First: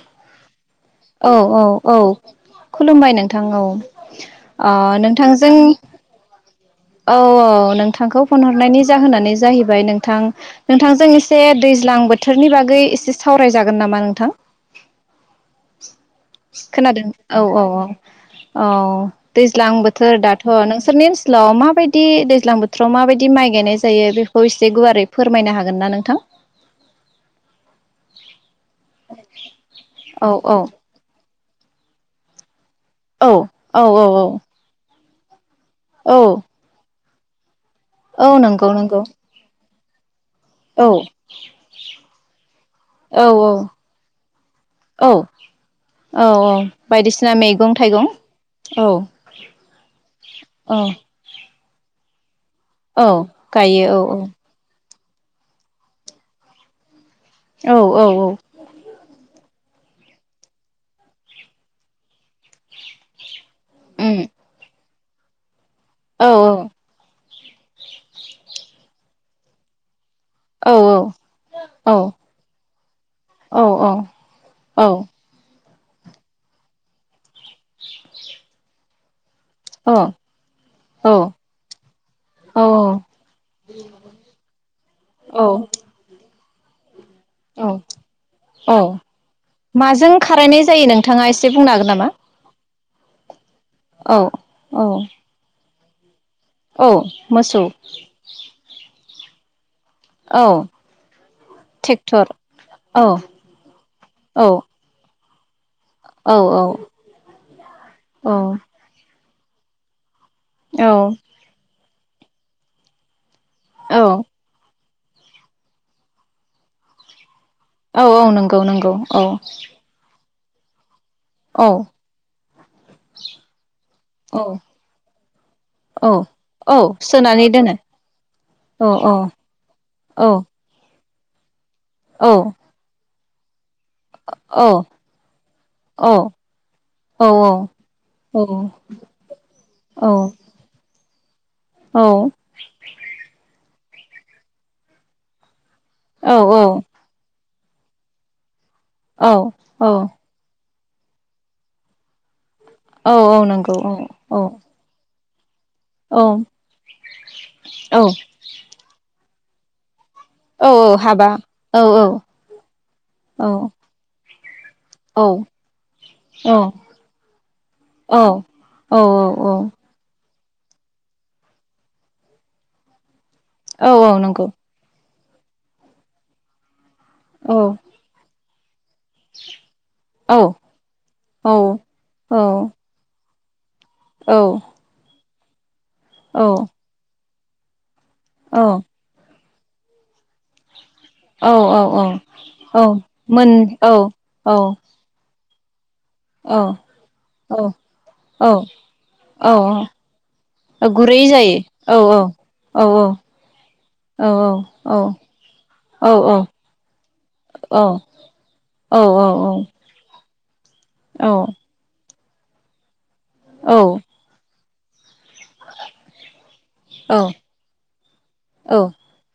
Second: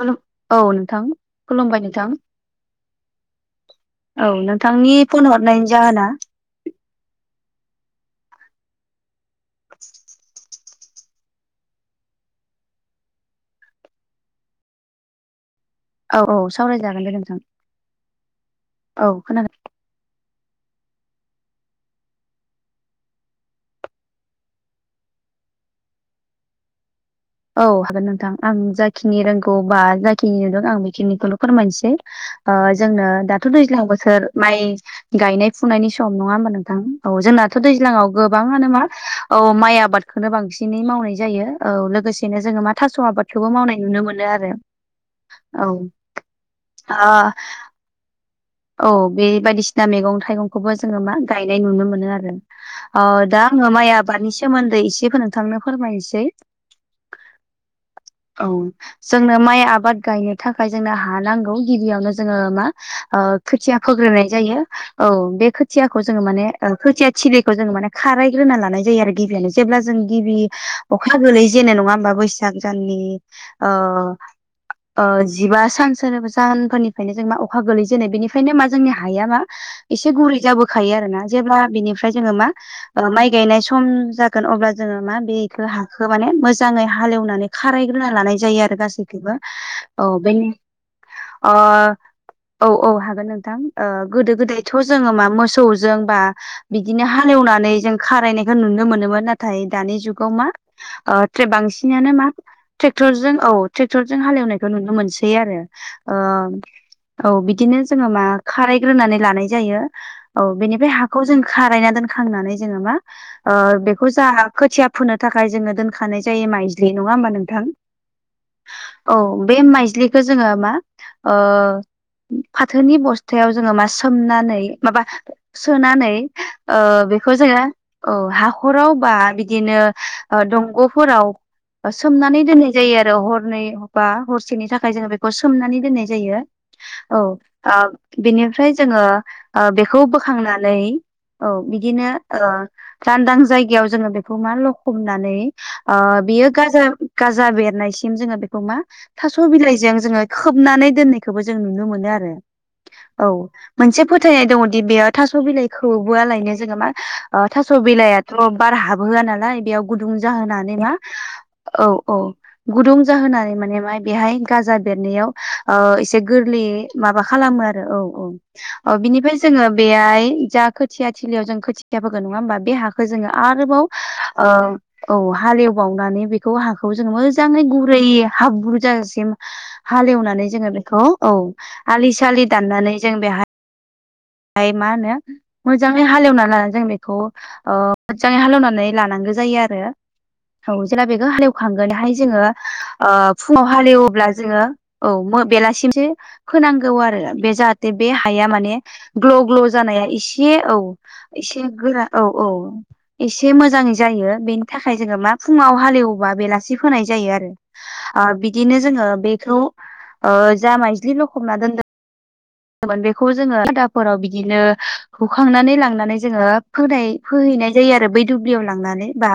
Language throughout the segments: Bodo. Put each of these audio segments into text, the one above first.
खुलुम औ नोंथां औ औ खुलुमबाय औ नोंथां खुलुमबाय नोंथां औ औ ओ नोंथांनि फन नोंथांजों हरनायनायनि जाहोना? औ औ नोंथांखौ फन हरनायनि जाहोनानो जाहैबाय नोंथां नोंथांजों एसे दैज्लां बोथोरनि बागै एसे सावरायजागोन नामा नोंथां? औ औ [inaudible] खोनादों सावरायजागोन दे नोंथां औ औ औ औ दैज्लां बो थोर दाथ' नोंसोरनि ओनसोव मा बायदि दैज्लां बोथोराव माबायदि माइ गायनाय जायो बेखौ एसे गुवारै फोरमायनो हागोन ना नोंथां? [inaudible] औ हागोन नोंथां आं जाखिनि रोंगौ बा औ जाखिनि औ नुदों आं बेखिनिखौल' फोरमायनोसै। ओ जोंनो औ दाथ' औ दैज्लां औ बोसोर माइ गायनाय फुनायनि औ सम नङा होमबा नोंथां? औ जोंनाथ' दैज्लाङाव औ नंगौ गोबाङानो मा नंगौ औ माइ आबादखौनो बांसिन बिनै औ मावनाय जायो औ लोगोसेनो जोङो मा थास' औ औ आबादखौबो मावनाय नुनो मोनो आरो। औ औ औ औ ओ बायदिसिना मैगं थाइगं औ बे बायदिसिना मैगं थाइगंखौबो औ जोङो मा गायनाय नुनो मोनो आरो। औ ओ दा आङो माइ गायो औ आबादनि सोमोन्दै एसे नोंथांनो फोरमायनोसै। औ औ औ औ जोंनो माइ आबाद गायनो थाखाय जोंनो हा नांगौ गिबियावनो जोङो मा ओ खोथिया उम फोग्रोनाय जायो औ बे खोथियाखौ जोङो औ माने ओ खो थिलिखौ जों माने खारायग्रोना लानाय जायो आरो गिबियानो। जेब्ला जों गिबि औ अखा गोलै जेनो नङा औ होमबा बैसाग दाननि औ ओ औ ओ जिबा सान सोरबा सानफोरनिफ्रायनो जों मा अखा गोलै जेननाय बेनि जोंनि हाया मा एसे गुरै जाबोखायो आरोना जेब्ला बिनिफ्राय जोङो मा औ ओ माइ गायनाय सम जागोन अब्ला जोङो मा बेखौ हाखो माने मोजाङै हालेवनानै औ खारायग्रोना लानाय जायो आरो औ गासैखौबो औ माजों बेनि खारायनाय जायो नोंथाङा एसे अ बुंनो हागोन नामा? औ औ हागोन नोंथां ओ औ गोदो गोदायथ' औ जोङो मा मोसौजों बा औ बिदिनो मोसौ हालेवनानै जों खारायनायखौ नुनो मोनोमोन नाथाय दानि जुगाव औ मा ओ बांसिनानो मा ट्रेक्टर ट्रेक्टरजों औ ट्रेक्टरजों औ हालेवनायखौ नुनो मोन सै आरो ओ औ औ बिदिनो जोङै मा खा रायग्रोनानै लानाय जायो औ बेनिफ्राय हाखौ जों खारायना दोनखांनानै जोङो मा ओ औ बेखौ जा खोथिया फोनो थाखाय जोङो दोनखानाय जायो माइज्लि नङा होमबा नोंथां? औ औ नंगौ नंगौ औ खो जोङो मा ओ औ फाथोनि बस्थायाव जोङो मा औ सोमनानै माबा औ सोनानै औ ओ बेखौ सोनानै जोङो दोनो औ औ हाखराव बा औ बिदिनो औ ओ दंग'फोराव ओ औ सोमनानै दोननाय जायो आरो हरनै बा हरसेनि औ थाखाय जोङो बेखौ सोमनानै औ औ दोननाय जायो औ ओ औ बिनिफ्राय जोङो ओ औ बेखौ बोखांनानै औ बिदिनो ओ लांदां जायगायाव जोङो बेखौ मा लखबनानै ओ बेयो गाजा गाजा बेरनायसिम जोङो बेखौ मा औ थास' बिलाइजों जोङो खोबनानै दोननायखौबो जों नुनो मोनो आरो औ नंगौ औ मोनसे औ फोथायनाय दङ बेयाव थास' बिलाइखोबो औ आलायनो जोङो मा ओ थास' औ बिलाइ खौ बार हाबहोआ नालाय बेयाव गुदुं जाहोनानै मा औ औ गुदुं औ जाहोनानै माने मा बेहाय गाजा औ बेनायाव एसे गोरलै माबा खामो आरो औ औ ओ बिनिफाय औ जोङो बेहाय जा खोथिया थिलियाव जों खोथिया फोगोन नङा होमबा बे हा खौ जोङो आरोबाव औ औ नंगौ ओ औ हालेवबावनानै बेखौ हा जों औ मोजाङै गुरै हाब्रु जा औ हालेवनानै औ जोङो बेखौ औ आलि सालि दाननानै जों बेहाया औ मा होनो मोजाङै हालेवना लानानै जों बेखौ ओ मोजाङै हालेवनानै लानांगो जायो आरो। औ जेला बेखौ औ हालेवखांगोनहाय जोङो औ ओ मोन फुङाव औ हालेवब्ला औ जोङो औ बेलासिमसो औ फोनांगौ आरो बे जाहाथे बे औ हाया माने ग्ल' औ ग्ल' जानाया एसे औ एसे गोरान औ औ एसे मोजाङै औ जायो बेनि थाखाय औ जोङो मा फुङाव औ हालेवबा औ बेलासि फोनाय जायो आरो। ओ बिदिनो जोङो बेखौ ओ जा माइज्लि लखबना दोनदों बेखौ जोङो औ-औ-औ-औ-औ-औ-औ-औ-औ-औ-औ-औ-औ खादाफोराव बिदिनो हुखांनानै लांनानै जोङो फोनाय फोहैनाय जायो आरो बै दुब्लियाव लांनानै बा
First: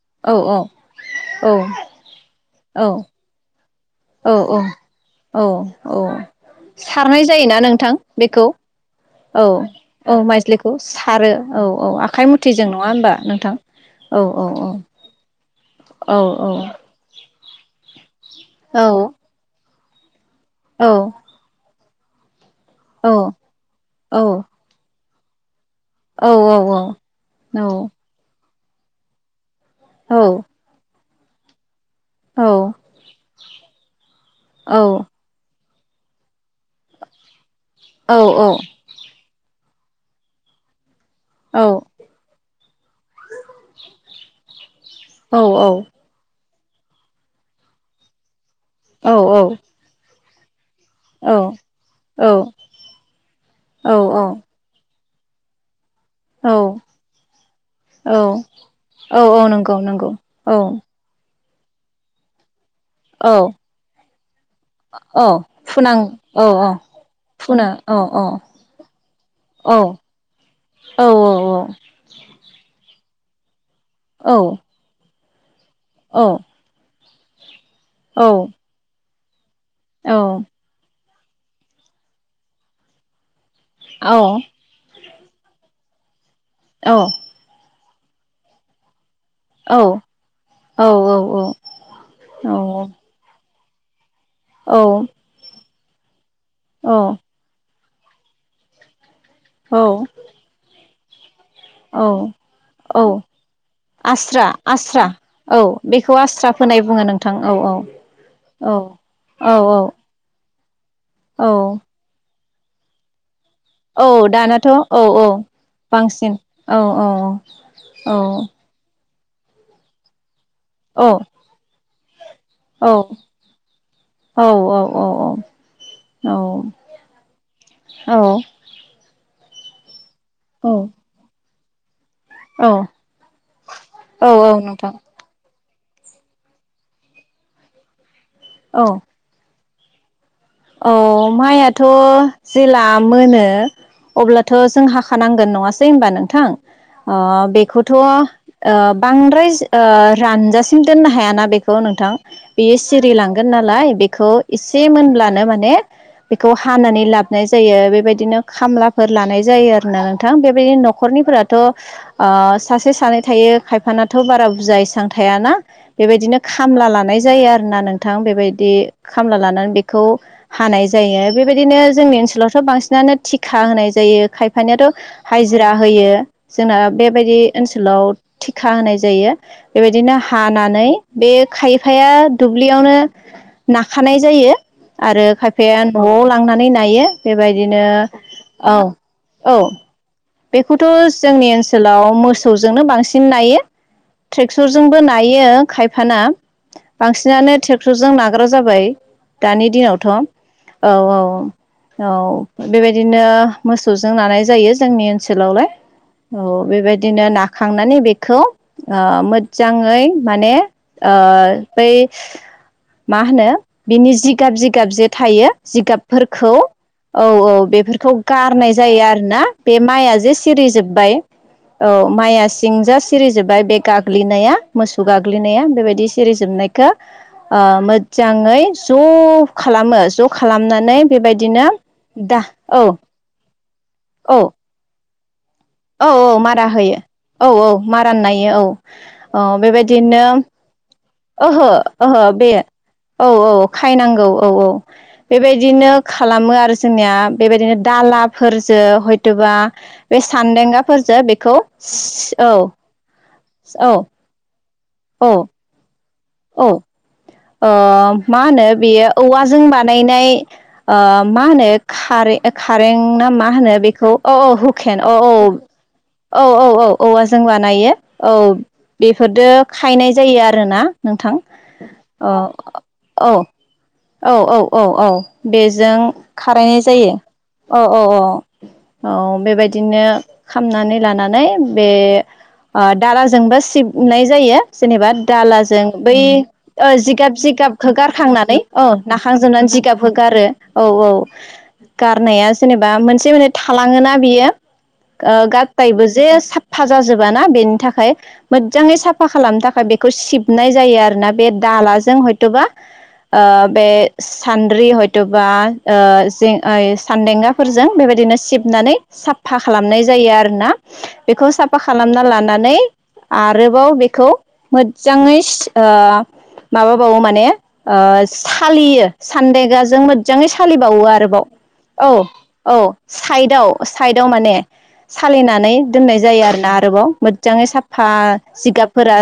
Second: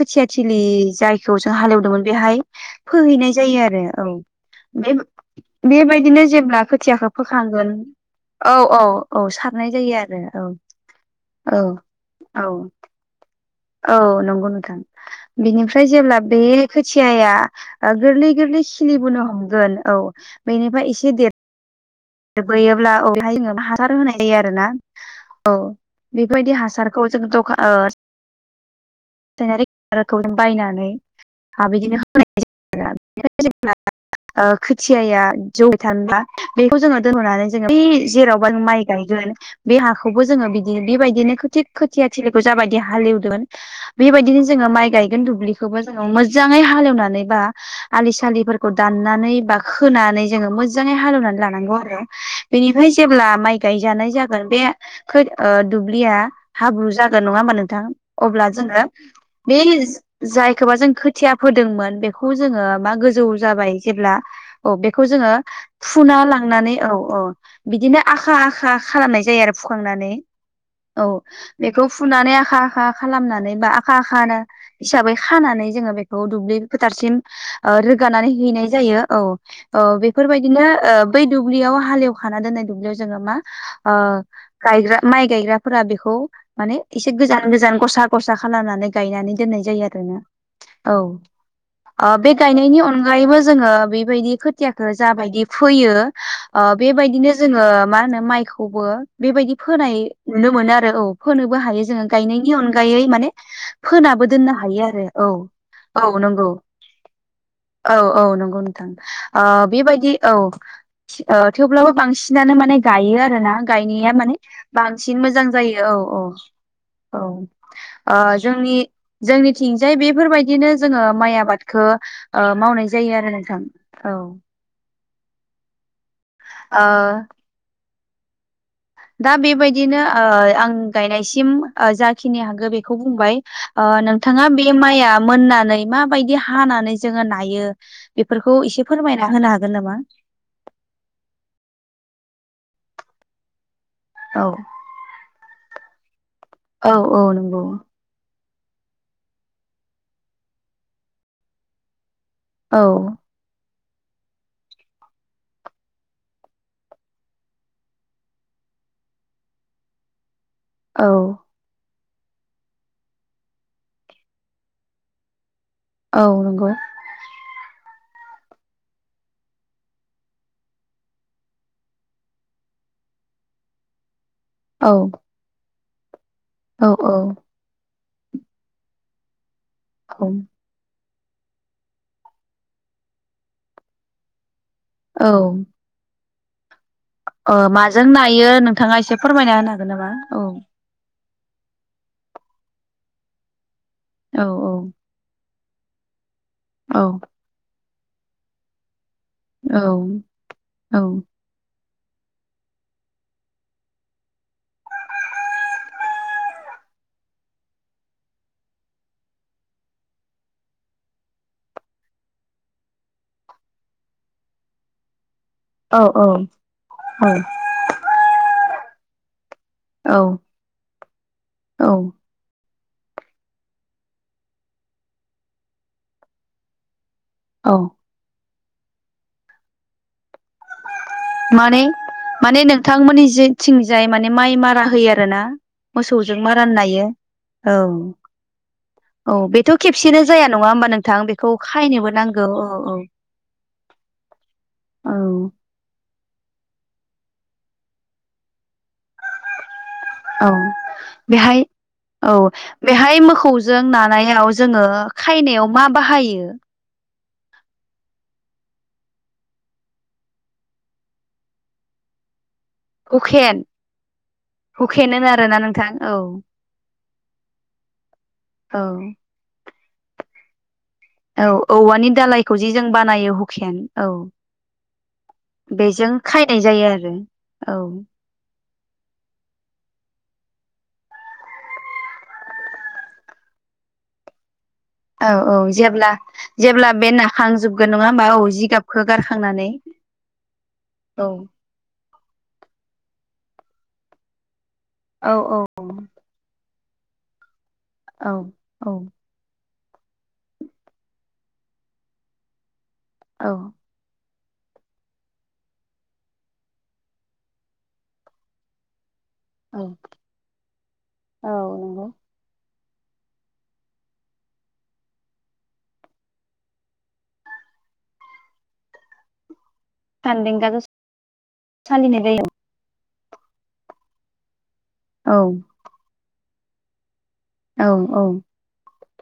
खोथियाथिलि जायखौ जों हालेवदोंमोन बेहाय फोहैनाय जायो आरो औ औ बे औ औ बेबायदिनो जेब्ला सार खोथियाखौ नाय जायोना फोखांगोन नोंथां बेखौ औ औ औ सारनाय जायो औ आरो माइजलिखौ सारो औ औ आखाइ औ मुथिजों नङा होनोमबा नोंथां? औ नंगौ नोंथां बिनिफ्राय औ जेब्ला बे खोथियाया ओ गोरलै गोरलै औ सिलिबोनो होमगोन औ बेनिफाय औ एसे देर फोयोब्ला औ बेहाय जोङो हासार होनाय औ जायो आरो ना औ औ बेबायदि औ औ हासारखौ जों दखान ओ [unintelligible] खौ औ औ बायनानै [unintelligible] ओ खोथियाया [unintelligible] बै जेरावबा माइ गायगोन बे हाखौबो जोङो बिदि बेबायदिनो थिग खोथिया थिलिखौ जाबायदि हालेवगोन बेबायदिनो जोङो माइ गायगोन दुब्लिखौबो जों मोजाङै हालेवनानै बा आलि सलिफोरखौ दाननानै बा खोनानै जोङो मो जाङै हालेवनानै लानांगौ आरो बेनिफ्राय जेब्ला माइ गायजानाय जागोन बे खोद ओ दुब्लिया औ हाब्रु जागोन नङा होमबा नोंथां? औ अब्ला जोङो औ औ बे नंगौ नंगौ औ जायखौबा जों खो थिया फोदोंमोन बेखौ जोङो मा जौ औ जाबाय जेब्ला औ बेखौ जोङो फुना ला नानै औ औ फुना औ बिदिनो औ आखा आखा खालामनाय जायो आरो औ फुखांनानै। औ औ बेखौ औ फुनानै आखा आखा खालामनानै बा आखा औ आखानो हिसाबै खानानै जोङो औ बेखौ दुब्लि फोथारसिम ओ औ रोगानानै हैनाय जायो औ औ बेफोरबायदिनो ओ बै दुब्लियाव हालेवखाना दोननाय दुब्लियाव जोङो मा ओ औ गायग्रा माइ गायग्राफोरा बेखौ माने एसे गोजान गोजान गसा गसा खालामनानै गनानै दनाय जायो आरो औ ओ बे गायनायनि अन आगायबो जोङो बेबायदि खोथियाखो जाबायदि फोयो आ बेबायदिनो जोङो मा होनो माइखौबो बेबायदि औ फोनाय नुनो मोनो आरो औ फोनोबो हायो जोङो औ गायनायनि औ अनगायै माने फोनाबो आस्रा दोननो हायो आस्रा आरो औ बेखौ औ नंगौ आस्रा फोनाय बुङो नोंथां औ औ नंगौ नोंथां आ औ बेबायदि औ औ आं थेवब्लाबो बांसिनानो माने गायो आरो ना। औ गायनाया माने दानाथ' औ बांसिन औ मोजां जायो औ औ औ औ ओ जोंनि जोंनिथिंजाय बेफोरबायदिनो जोङो माइ आबादखौ ओ मावनाय औ जायो आरो नोंथां औ अ अ औ ओ औ दा बेबायदिनो आ औ आं गायनायसिम जाखिनि औ हागो बिखो बुंबाय ओ औ नोंथांआ औ बे नोंथां माया मोननानै माबायदि हानानै जोङो नायो बेफोरखौ औ एसे फोरमायना होनो हागोन नामा? औ माइआथ' जेला मोनो औ अब्लाथ' जों हाख खानांगोन नङासै होनबा नोंथां औ औ नंगौ बेखौथ' ओ बांद्राय ओ रानजासिम दोननो हायाना बेखौ नोंथां बियो औ सिरिलां नालाय बेखौ एसे मोनब्लानो माने बेखौ हानानै लाब जायो बेबायदिनो खामलाफोर लानाय जायो आरो ना नोंथां बेबायदिनो औ न'खरनिफोराथ' ओ सासे सानै थायो खायफानाथ' बारा बुरजा इसां थायाना औ बेबायदिनो नंगौ खामला लानाय जायो आरोना नोंथां बेबायदि खामला लानानै बेखौ हानाय जायो बेबायदिनो जोंनि ओनसोलावथ' बांसिनानो थिखा होनाय जायो खायफानियाथ' औ हाजिरा होयो जोंना औ औ बेबायदि ओनसोलाव थिखा होनाय जायो। बेबायदिनो औ हानानै बे खायफाया दुब्लियावनो नाखानाय जायो आरो औ खायफाया न'आव लांनानै नायो। अ बेबायदिनो माजों नायो औ नोंथाङा एसे औ फोरमायना होनो हागोन नामा? औ बेखौथ' जोंनि ओनसोलाव मोसौजोंनो बांसिन नायो औ ट्रेक्टरजोंबो औ खायफाना औ बांसिनानो टेक्टरजों नाग्रा जाबाय दानि औ दिनावथ' औ औ औ बेबायदिनो मोसौजों लानाय जायो जोंनि ओनसोलावलाय औ बेबायदिनो नाखांनानै बेखौ ओ मोजाङै माने बै मा होनो बिनि जिगाब जिगाब जे थायो औ जिगाबफोरखौ औ औ बेफोरखौ गारनाय जायो आरो ना बे माइआ जे औ सिरिजोब्बाय औ माइया सिरिजोबबाय बे गाग्लिनाया मोसौ गाग्लिनाया बेबायदि सिरिजोबनाय औ मोजाङै ज' खालामो ज' खालामनानै बेबायदिनो माने दा माने औ नोंथांमोननि जेथिंजाय माने औ माइ मारा होयो आरो ना मोसौजों मारा होयो नायो। औ औ मारा नायो औ औ बेथ' खेबसेनो बेबायदिनो जाया नङा होमबा नोंथां बेखौ ओहो खायनोबो ओहो नांगौ बे औ औ औ खायनांगौ औ औ बेबायदि बिदिनो खालामो आरो जोंनिया बेबायदिनो दालाफोरजों हयथ'बा बे औ सान्देंगाफोरजों बेखौ बेहाय औ बेहाय मोसौजों औ नानायाव जोङो औ खायनायाव मा बाहायो? [inaudible] ओ मा होनो बेयो औवाजों बानायनाय ओ मा होनो खारै खारें मा हुखेन होनो बेखौ अ औ हुकेन अ औ थां औ औ औ औ औवाजों बानायो औ बेफोरद खायनाय जायो आरोना नोंथां औ औवा औ औ औ औ औ औ बेजों खारायनाय जायो। अ अ अ औ बेबायदिनो खामनानै लानानै बे ओ दालाजोंबो सिबनाय जायो जेनेबा औ औ दालाजों जेब्ला बै औ जेब्ला बे जिगाब जिगाब नाखांजोबगोन नङा होमबा होगारखांनानै औ जिगाबखौ गारखांनानै नाखांजोबनानै जिगाब होोगारो औ औ। गारनाया जेनेबा मोनसे मोनसे थालाङोना बियो औ औ ग। ायबो जे साफा जाजोबाना बेनि थाखाय औ मोजाङै साफ साफा खालामनो थाखाय बेखौ सिबनाय जायो आरोना बे दालाजों हयथ'बा औ बे। सान्द्रि हयथ'बा ओ जें ओ सानदेंगाफोरजों बेबायदिनो सिबनानै। साफा औ खालामनाय जायो आरोोना बेखौ साफा नंगौ खालामना लानानै। आरोबाव बेखौ मोजाङै सि ओ माबाबावो माने ओ सालियो। सानदेगाजों मोजाङै सानदेंगाजों सालिबावो आरोबाव औ। सालिनाय जायो औ साइदआव साइदाव माने औ साालायनानै दोननाय जायो आरोना आरोबाव। मोजाङै औ साफा औ जिगाबफोरा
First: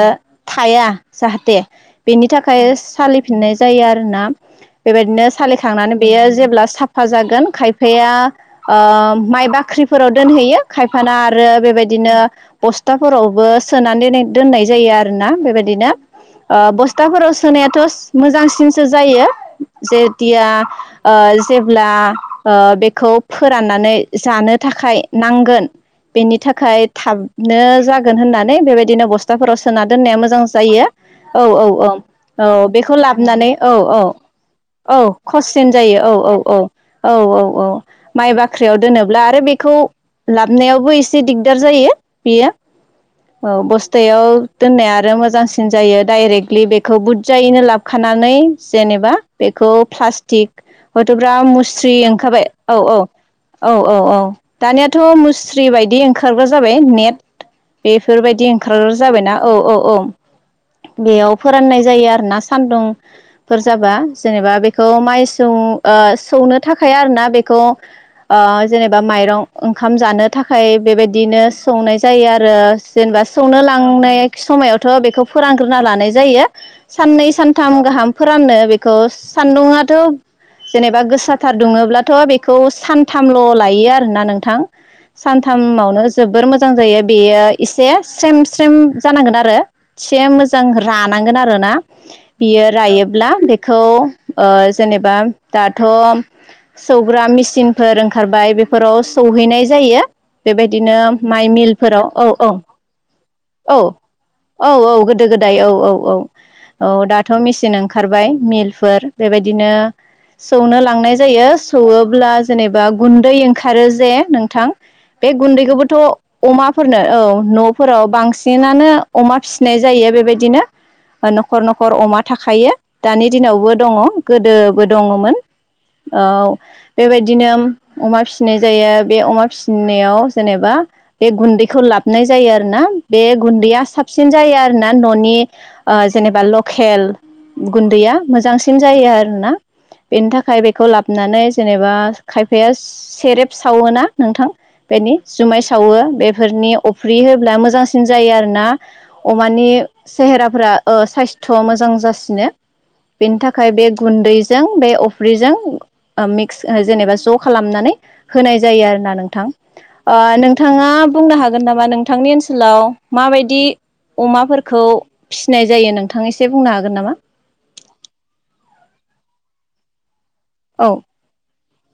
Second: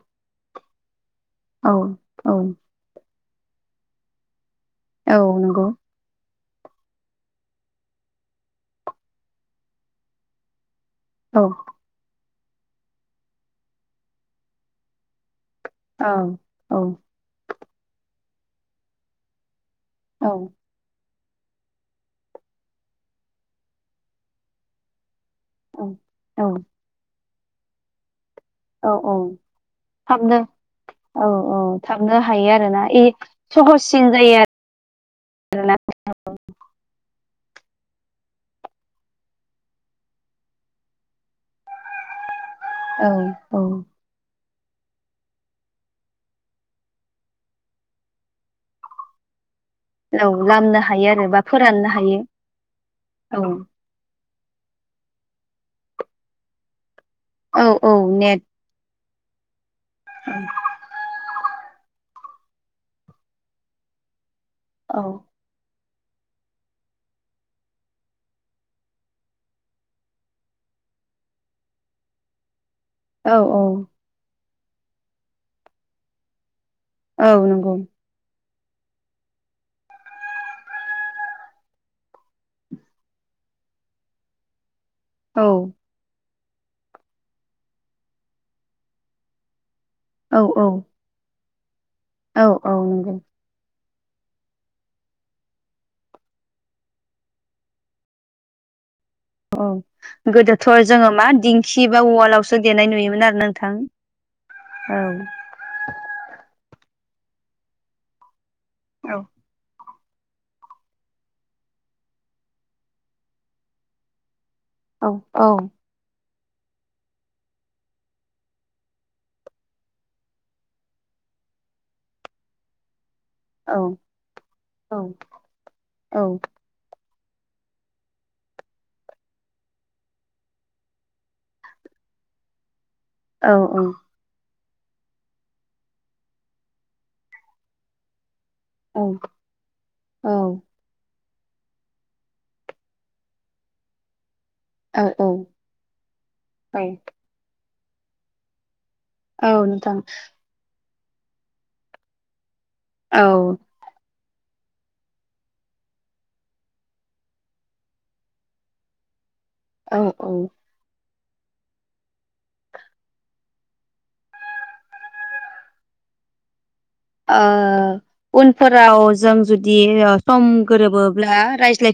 थाया जाहाथे औ बेनि औ थाखाय। सालिफिननाय जायो आरोना औ बेबायदिनो नंगौ सालिखांनानै। बेयो जेब्ला साफा जागोन खायफाया ओ माइ बाख्रिफोराव दोनहैयो। खायफाना आरो औ बेबायदिनो बस्थाफोरावबो सोनानै दोन दोननाय जायो आरोना बेबायदिनो। औ बिदिनो ओ औ बस्थाफोराव सोनायाथ' मोजांसिनसो जायो। औ सेथिया। ओ जेब्ला ओ बेखौ फोराननानै जानो थाखाय नांगोन। बेनि औ थाखाय थाबनो जागोन। होननानै औ बेबायदिनो औ बस्थाफोराव सोना दोननाया थाबनो मोजां जायो औ औ। औ थाबनो औ हायो आरोना बेखौ ए लाबोनानै औ औ। सहससिन जायो औ खस्सिन आरोना जायो औ औ औ औ औ औ। माइ बाख्रियाव दोनोब्ला आरो बेखौ लाबनायावबो एसे दिगदार जायो बियो। औ बस्थायाव दोननाया आरो मोजांसिन जायो डाइरेक्ट। लि बेखौ बुरजायैनो लाबखानानै जेनेबा बेखौ। औ प्लास्टिक लामनो हायो आरो हयथ'ब्रा बा फोराननो मुस्रि हायो ओंखारबाय औ औ औ। औ औ दानियाथ' मुस्रि बायदि ओंखारग्रा जाबाय नेट औ औ बेफोरबायदि। ओखार जाबायना औ औ औ। ओम। बेयाव फोराननाय जायो आरोना सान्दुंफोर जाबा जेनेबा बेखौ औ माइ। जों सौनो थाखाय आरोना बेखौ। ओ जेनेबा माइरं ओंखाम जानो थाखाय बेबायदिनो सौनाय जायो आरो। जेनेबा औ संनो औ लांनाय समायावथ' बेखौ फोरानग्रोना लानाय जायो। औ साननै नंगौ सानथाम गाहाम फोराननो बेखौ सान्दुंआथ'। जेनेबा गोसाथार दुङोब्लाथ' बेखौ सानथामल' लायो आरोना नोंथां। औ सानथामावनो जोबोर मोजां जायो बेयो एसे स्रेम स्रेम जानांगोन आरो। एसे औ मोजां औ रानांगोन आरोना औ बियो औ नंगौ रायोब्ला बेखौ। ओ जेनेबा दाथ' सौग्रा मेसिनफोर ओंखारबाय बे। अ गोदोथ' बेबायदिनो जोङो मा माइ दिंखि बा मिलफोराव औ औ उवालावसो देनाय नुयोमोन आरो नों थां। औ औ औ गोदो गोद दाय औ औ औ औ दाथ' मेसिन ओंखारबाय मिलफोर औ बेबायदिनो। सौनो लांनाय जायो सौवोबब्ला जेनेबा गुन्दै ओंखारो जे नोंथां। औ बे औ गुन्दैखौबोथ'। अमाफोरनो औ न'फोराव बांसिनानो अमा फिसिनाय जायो बेबायदि। बिदिनो न'खर न'खर अमा थाखायो। दानि दिनावबो औ दङ गोदोबो औ दङमोन औ। बेबायदिनो अमा फिसिनाय जायो बे अमा फिसिनायाव जेनेबा बे गुन्दैखौ लाबनाय जायो आरो ना बे औ गुन्दैया साबसिन जायो आरो ना न'नि जेनेबा लकेल गुन्दैया मोजां सिन जायो आरोना। बेनि थाखाय बेखौ लाब बोनानै जेनेबा खायफाया सेरेब सावोना नोंथां औ बेनि जुमाय सावो बेफोरनि औ अफ्रि होब्ला मोजांसिन जायो आरोना। औ अमानि नोंथां सेहेराफोरा ओ साइस्थ' मोजां जासिनो औ बेनि थाखाय बे गुन्दै जों बे अफ्रिजों ओ मिक्स जेनेबा ज' खालामनानै होनाय जायो आरो ना नोंथां। औ औ ओ नोंथाङा बुंनो हागोन नामा नोंथांनि ओनसोलाव माबायदि अमाफोर खौ फिसिनाय जायो नोंथां एसे बुंनो हागोन नामा? ओ उनफोराव जों जुदि सम औ गोरोबोब्ला रायज्लाय